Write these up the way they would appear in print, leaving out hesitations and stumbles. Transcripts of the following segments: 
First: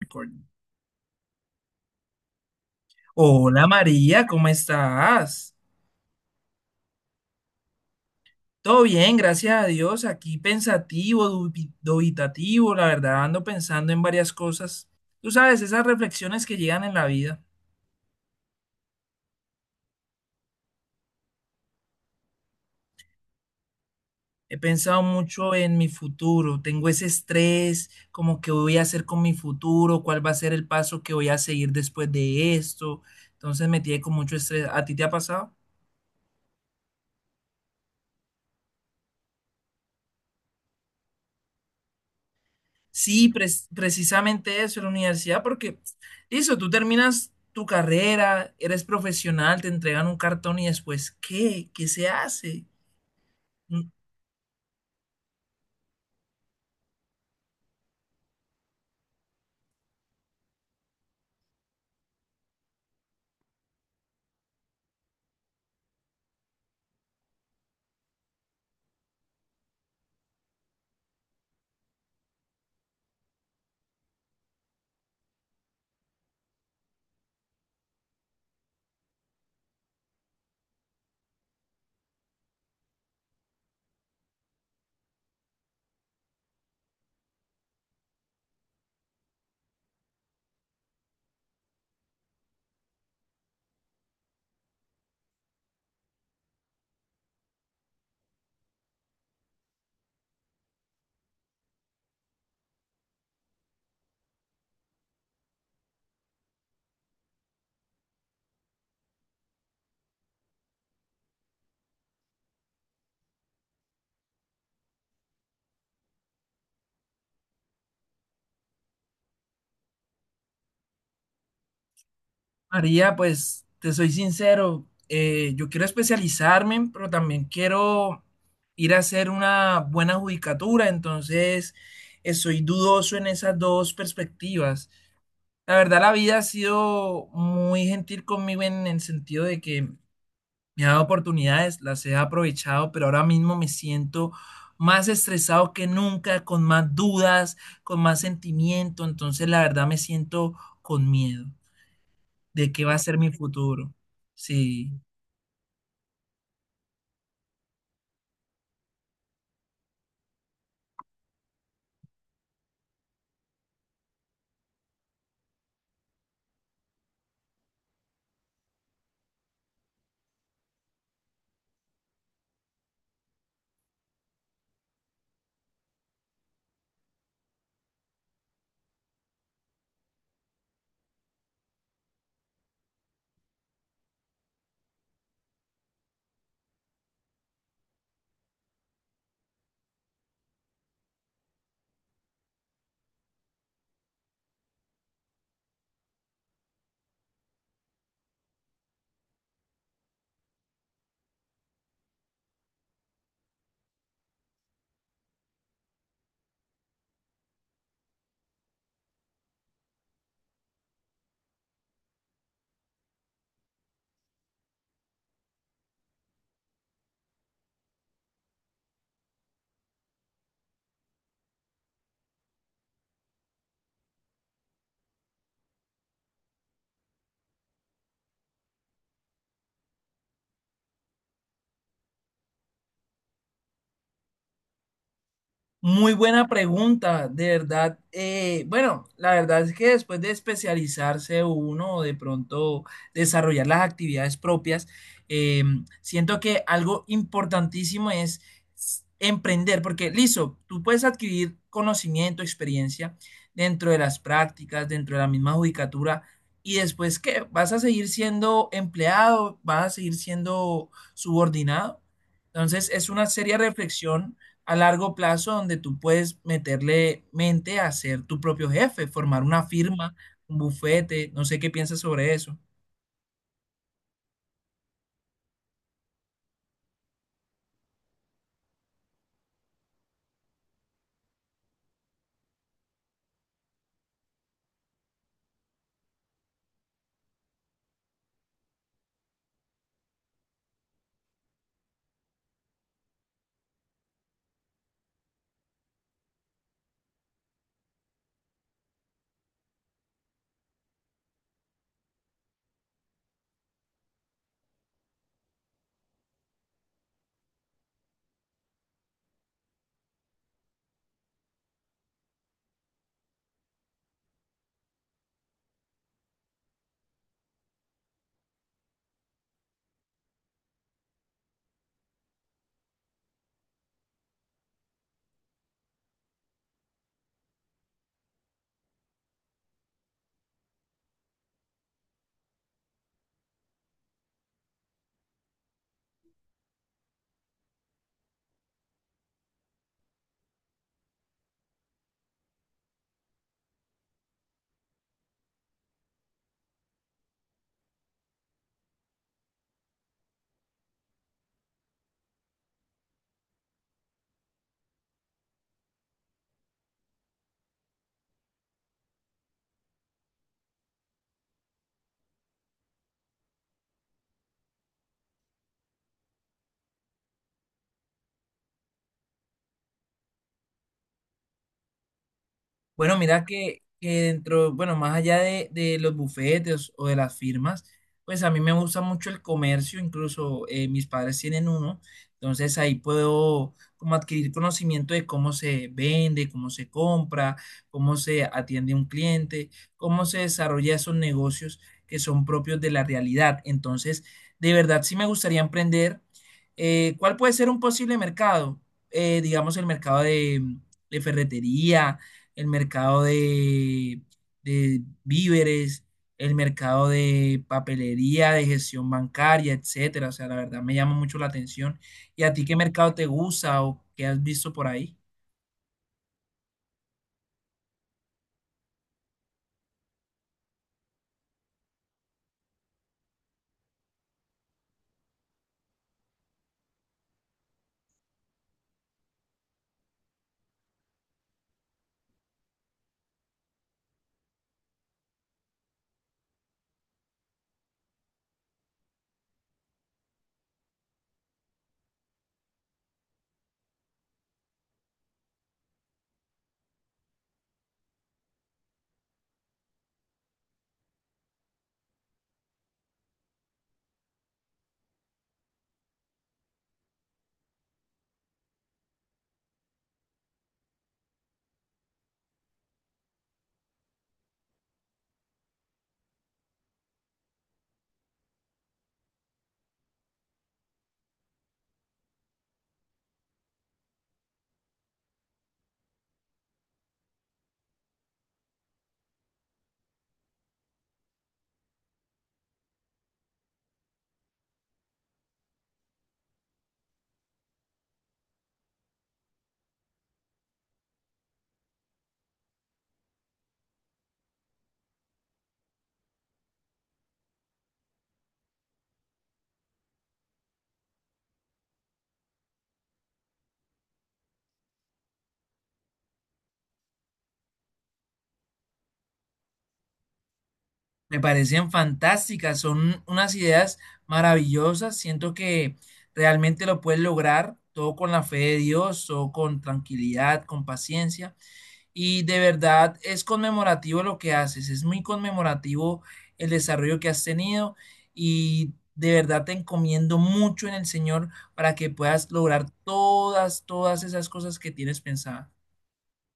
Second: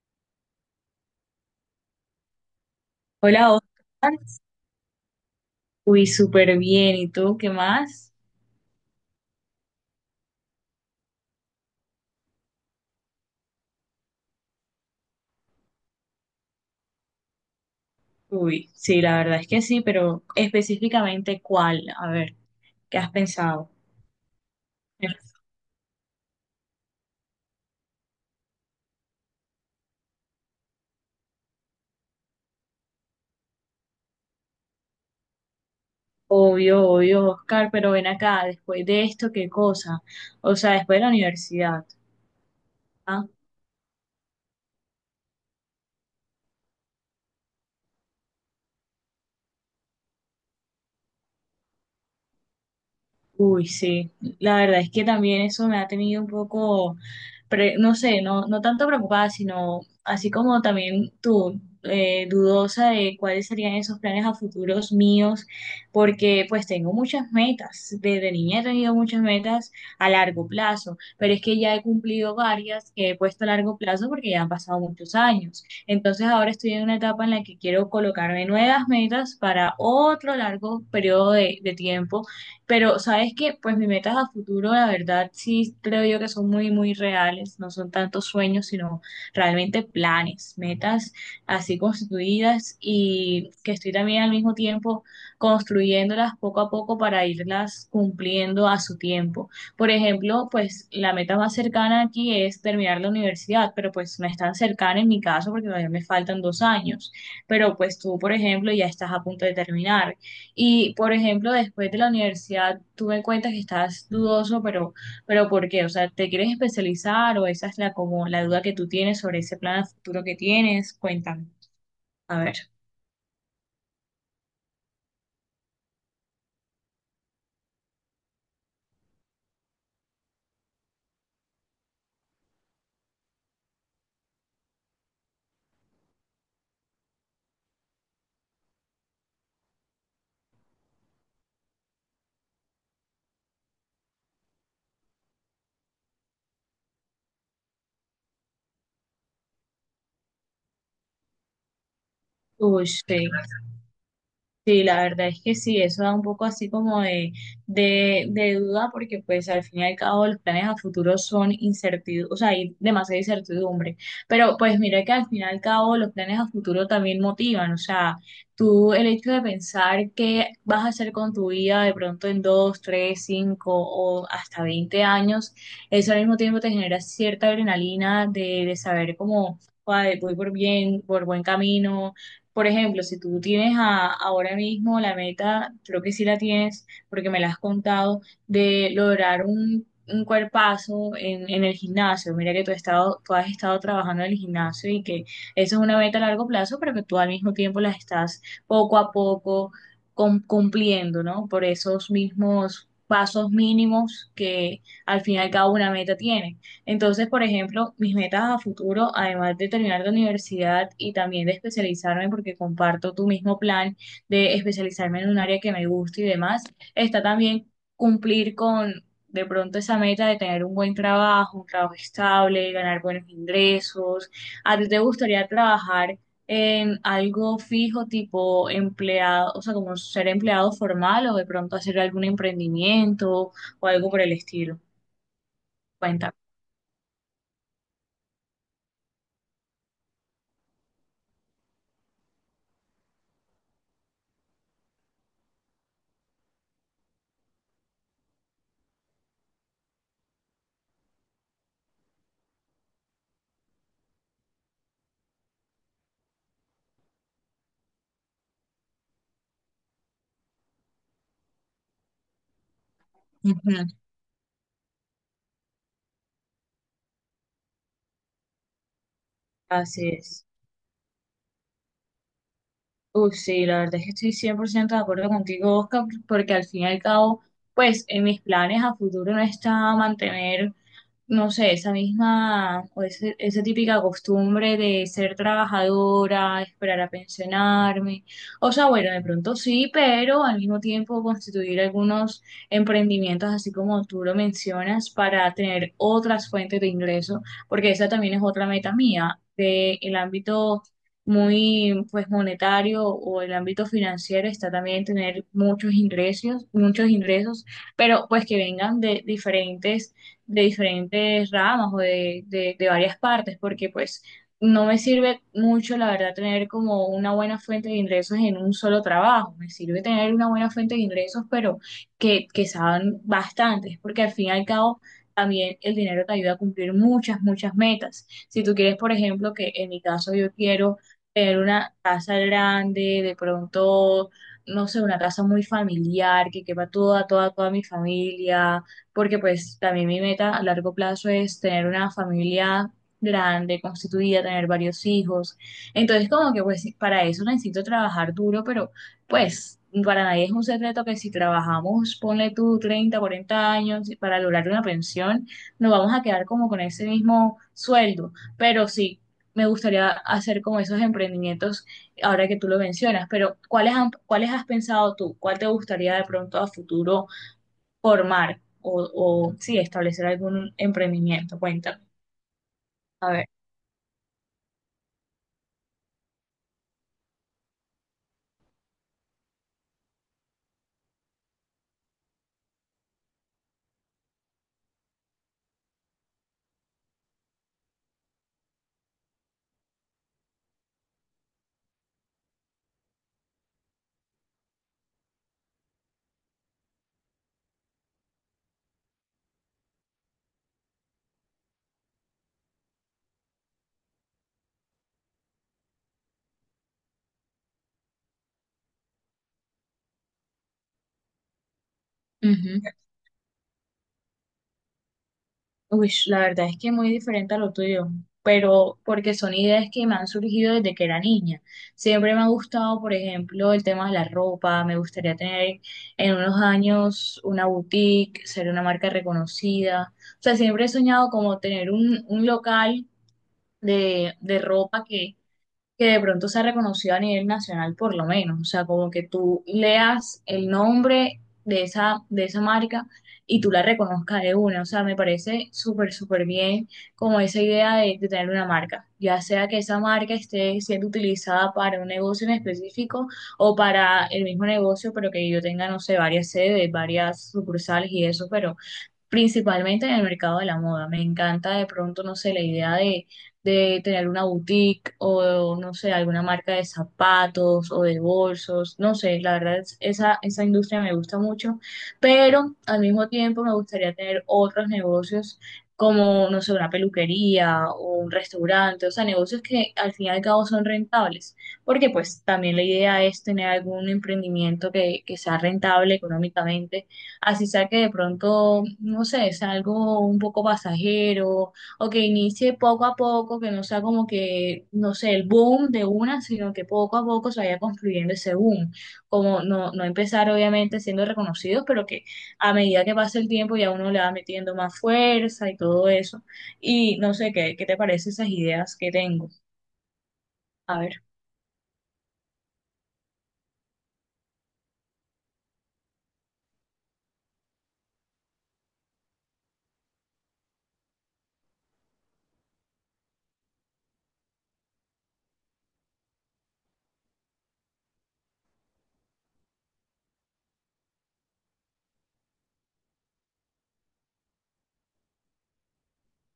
Recording. Hola, Hola Oscar. María, ¿cómo estás? Uy, súper bien. ¿Y tú qué más? Todo bien, gracias a Dios. Aquí pensativo, dubitativo, la verdad, ando pensando en varias cosas. Tú sabes, esas reflexiones que llegan en la vida. Uy, sí, la verdad es que sí, pero específicamente cuál, a ver, ¿qué has pensado? He pensado mucho en mi futuro. Tengo ese estrés, como que voy a hacer con mi futuro, cuál va a ser el paso que voy a seguir después de esto. Entonces me tiene con mucho estrés. ¿A ti te ha pasado? Obvio, obvio, Oscar, pero ven acá, después de esto, ¿qué cosa? O sea, después de la universidad. ¿Ah? Sí, precisamente eso, la universidad, porque listo, tú terminas tu carrera, eres profesional, te entregan un cartón y después, ¿qué? ¿Qué se hace? Uy, Mm, sí, la verdad es que también eso me ha tenido un poco, no sé, no, no tanto preocupada, sino así como también tú, dudosa de cuáles serían esos planes a futuros míos, porque pues tengo muchas metas, desde niña he tenido muchas metas a largo plazo, pero es que ya he cumplido varias que he puesto a largo plazo porque ya han pasado muchos años. Entonces ahora estoy en una etapa en la que quiero colocarme nuevas metas para otro largo periodo de tiempo, pero, ¿sabes que pues mis metas a futuro, la verdad, sí creo yo que son muy, muy reales? No son tantos sueños, sino realmente planes, metas así constituidas y que estoy también al mismo tiempo construyéndolas poco a poco para irlas cumpliendo a su tiempo. Por ejemplo, pues la meta más cercana aquí es terminar la universidad, pero pues no es tan cercana en mi caso porque todavía me faltan 2 años. Pero pues tú, por ejemplo, ya estás a punto de terminar. Y, por ejemplo, después de la universidad, tú me cuentas que estás dudoso, pero ¿por qué? O sea, ¿te quieres especializar o esa es como la duda que tú tienes sobre ese plan a futuro que tienes? Cuéntame. A ver. María, pues, te soy sincero, yo quiero especializarme, pero también quiero ir a hacer una buena judicatura, entonces soy dudoso en esas dos perspectivas. La verdad, la vida ha sido muy gentil conmigo en el sentido de que me ha dado oportunidades, las he aprovechado, pero ahora mismo me siento más estresado que nunca, con más dudas, con más sentimiento. Entonces, la verdad, me siento con miedo de qué Uy, va a ser sí. mi futuro. Sí, Sí. la verdad es que sí, eso da un poco así como de duda porque pues al fin y al cabo los planes a futuro son incertidumbre, o sea, hay demasiada incertidumbre, pero pues mira que al fin y al cabo los planes a futuro también motivan, o sea, tú el hecho de pensar qué vas a hacer con tu vida de pronto en 2, 3, 5 o hasta 20 años, eso al mismo tiempo te genera cierta adrenalina de saber cómo, ay, voy por bien, por buen camino. Por ejemplo, si tú tienes ahora mismo la meta, creo que sí la tienes, porque me la has contado, de lograr un cuerpazo en el gimnasio. Mira que tú has estado trabajando en el gimnasio y que eso es una meta a largo plazo, pero que tú al mismo tiempo las estás poco a poco cumpliendo, ¿no? Por esos mismos pasos mínimos que al final cada una meta tiene. Entonces, por ejemplo, mis metas a futuro, además de terminar la universidad y también de especializarme, porque comparto tu mismo plan de especializarme en un área que me gusta y demás, está también cumplir con de pronto esa meta de tener un buen trabajo, un trabajo estable, ganar buenos ingresos. ¿A ti te gustaría trabajar en algo fijo, tipo empleado, o sea, como ser empleado formal o de pronto hacer algún emprendimiento o algo por el estilo? Muy Cuéntame. buena pregunta, de verdad. Bueno, la verdad es que después de especializarse uno o de pronto desarrollar las actividades propias, eh, siento que algo importantísimo es emprender, porque listo, tú puedes adquirir conocimiento, experiencia dentro de las prácticas, dentro de la misma judicatura, y después, ¿qué? Vas a seguir siendo empleado, vas a seguir siendo subordinado. Entonces, es una seria Ujú. reflexión a largo plazo donde tú puedes meterle mente a ser tu propio jefe, formar una Así firma, es. un bufete, no sé qué piensas sobre eso. Uf, sí, la verdad es que estoy 100% de acuerdo contigo, Oscar, porque al fin y al cabo, pues en mis planes a futuro no está mantener, no sé, esa misma o esa típica costumbre de ser trabajadora, esperar a pensionarme. O sea, bueno, de pronto sí, pero al mismo tiempo constituir algunos emprendimientos, así como tú lo mencionas, para tener otras fuentes de ingreso, porque esa también es otra meta mía, de el ámbito muy pues monetario o el ámbito financiero, está también tener muchos ingresos, pero pues que vengan de diferentes ramas o de varias partes, porque pues no me sirve mucho, la verdad, tener como una buena fuente de ingresos en un solo trabajo. Me sirve tener una buena fuente de ingresos, pero que sean bastantes, porque al fin y al cabo también el dinero te ayuda a cumplir muchas, muchas metas. Si tú quieres, por ejemplo, que en mi caso yo quiero tener una casa grande, de pronto, no sé, una casa muy familiar, que quepa toda, toda, toda mi familia, porque pues también mi meta a largo plazo es tener una familia grande, constituida, tener varios hijos. Entonces, como que pues para eso necesito trabajar duro, pero pues, para nadie es un secreto que si trabajamos, ponle tú 30, 40 años para lograr una pensión, nos vamos a quedar como con ese mismo sueldo. Pero sí, me gustaría hacer como esos emprendimientos ahora que tú lo mencionas, pero ¿cuáles has pensado tú? ¿Cuál te gustaría de pronto a futuro formar o sí, establecer algún emprendimiento? Cuéntame. Bueno, A mira ver. Que dentro, bueno, más allá de los bufetes o de las firmas, pues a mí me gusta mucho el comercio, incluso mis padres tienen uno, entonces ahí puedo como adquirir conocimiento de cómo se vende, cómo se compra, cómo se atiende un cliente, cómo se desarrolla esos negocios que son propios de la realidad. Entonces, de verdad sí me gustaría emprender. ¿Cuál puede ser un posible mercado? Digamos el mercado de ferretería, el mercado de víveres, el mercado de papelería, de gestión bancaria, etcétera. O sea, la verdad me llama mucho la atención. ¿Y a ti qué Ujú. mercado te gusta o qué has visto por ahí? Uy, la verdad es que muy diferente a lo tuyo, pero porque son ideas que me han surgido desde que era niña. Siempre me ha gustado, por ejemplo, el tema de la ropa. Me gustaría tener en unos años una boutique, ser una marca reconocida. O sea, siempre he soñado como tener un local de ropa que de pronto sea reconocido a nivel nacional por lo menos, o sea, como que tú leas el nombre de esa, marca y tú la reconozcas de una, o sea, me parece súper, súper bien como esa idea de tener una marca, ya sea que esa marca esté siendo utilizada para un negocio en específico o para el mismo negocio, pero que yo tenga, no sé, varias sedes, varias sucursales y eso, pero principalmente en el mercado de la moda. Me encanta de pronto, no sé, la idea de tener una boutique o, no sé, alguna marca de zapatos o de bolsos, no sé, la verdad, esa industria me gusta mucho, pero al mismo tiempo me gustaría tener otros negocios como, no sé, una peluquería o un restaurante, o sea, negocios que al fin y al cabo son rentables, porque pues también la idea es tener algún emprendimiento que sea rentable económicamente, así sea que de pronto, no sé, sea algo un poco pasajero o que inicie poco a poco, que no sea como que, no sé, el boom de una, sino que poco a poco se vaya construyendo ese boom. Como no, no empezar obviamente siendo reconocidos, pero que a medida que pasa el tiempo ya uno le va metiendo más fuerza y todo eso. Y no sé, ¿qué te parece esas ideas que tengo? A ver. Me parecen fantásticas, son unas ideas maravillosas. Siento que realmente lo puedes lograr todo con la fe de Dios, todo con tranquilidad, con paciencia. Y de verdad es conmemorativo lo que haces, es muy conmemorativo el desarrollo que has tenido y de verdad te encomiendo mucho en el Señor para que puedas lograr todas, todas esas cosas que tienes pensada.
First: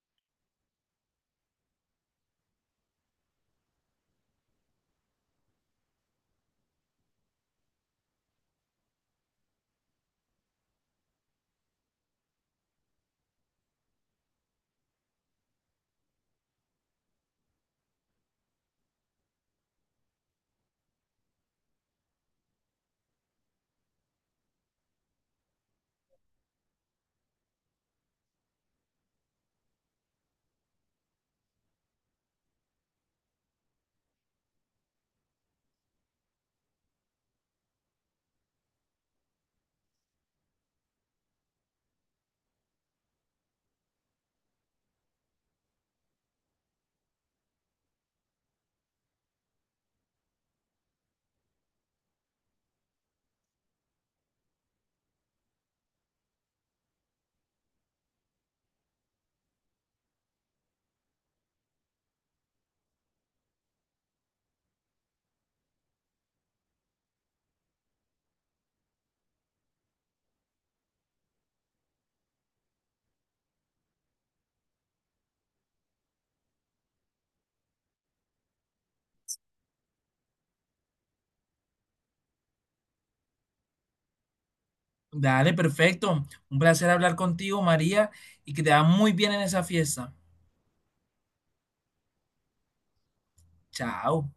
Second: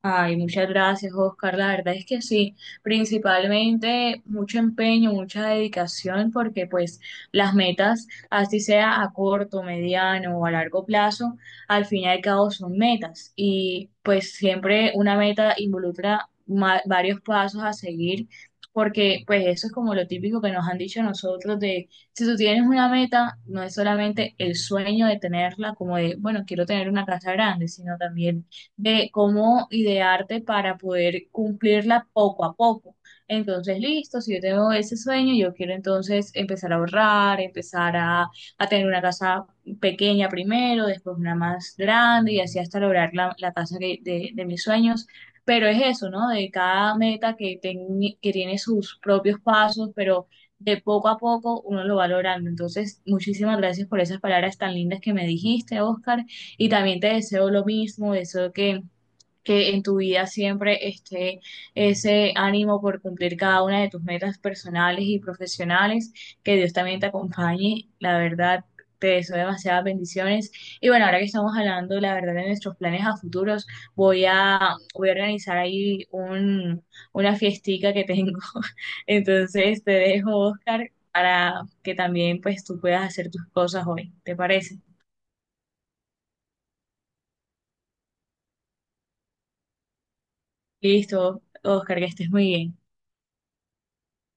Ay, muchas gracias, Oscar. La verdad es que sí, principalmente mucho empeño, mucha dedicación, porque pues las metas, así sea a corto, mediano o a largo plazo, al fin y al cabo son metas. Y pues siempre una meta involucra varios pasos a seguir, porque pues eso es como lo típico que nos han dicho a nosotros de, si tú tienes una meta, no es solamente el sueño de tenerla, como de, bueno, quiero tener una casa grande, sino también de cómo idearte para poder cumplirla poco a poco. Entonces, listo, si yo tengo ese sueño, yo quiero entonces empezar a ahorrar, empezar a tener una casa pequeña primero, después una más grande y así hasta lograr la casa de mis sueños. Pero es eso, ¿no? De cada meta que tiene sus propios pasos, pero de poco a poco uno lo va logrando. Entonces, muchísimas gracias por esas palabras tan lindas que me dijiste, Oscar. Y también te deseo lo mismo, deseo que en tu vida siempre esté ese ánimo por cumplir cada una de tus metas personales y profesionales, que Dios también te acompañe, la verdad. Te deseo demasiadas bendiciones. Y bueno, ahora que estamos hablando, la verdad, de nuestros planes a futuros, voy a, voy a organizar ahí una fiestica que tengo. Entonces te dejo, Oscar, para que también pues tú puedas hacer tus cosas hoy. ¿Te parece? Dale, perfecto. Un placer hablar contigo, María, y que te va muy bien en esa fiesta. Listo, Oscar, que estés muy bien. Chao.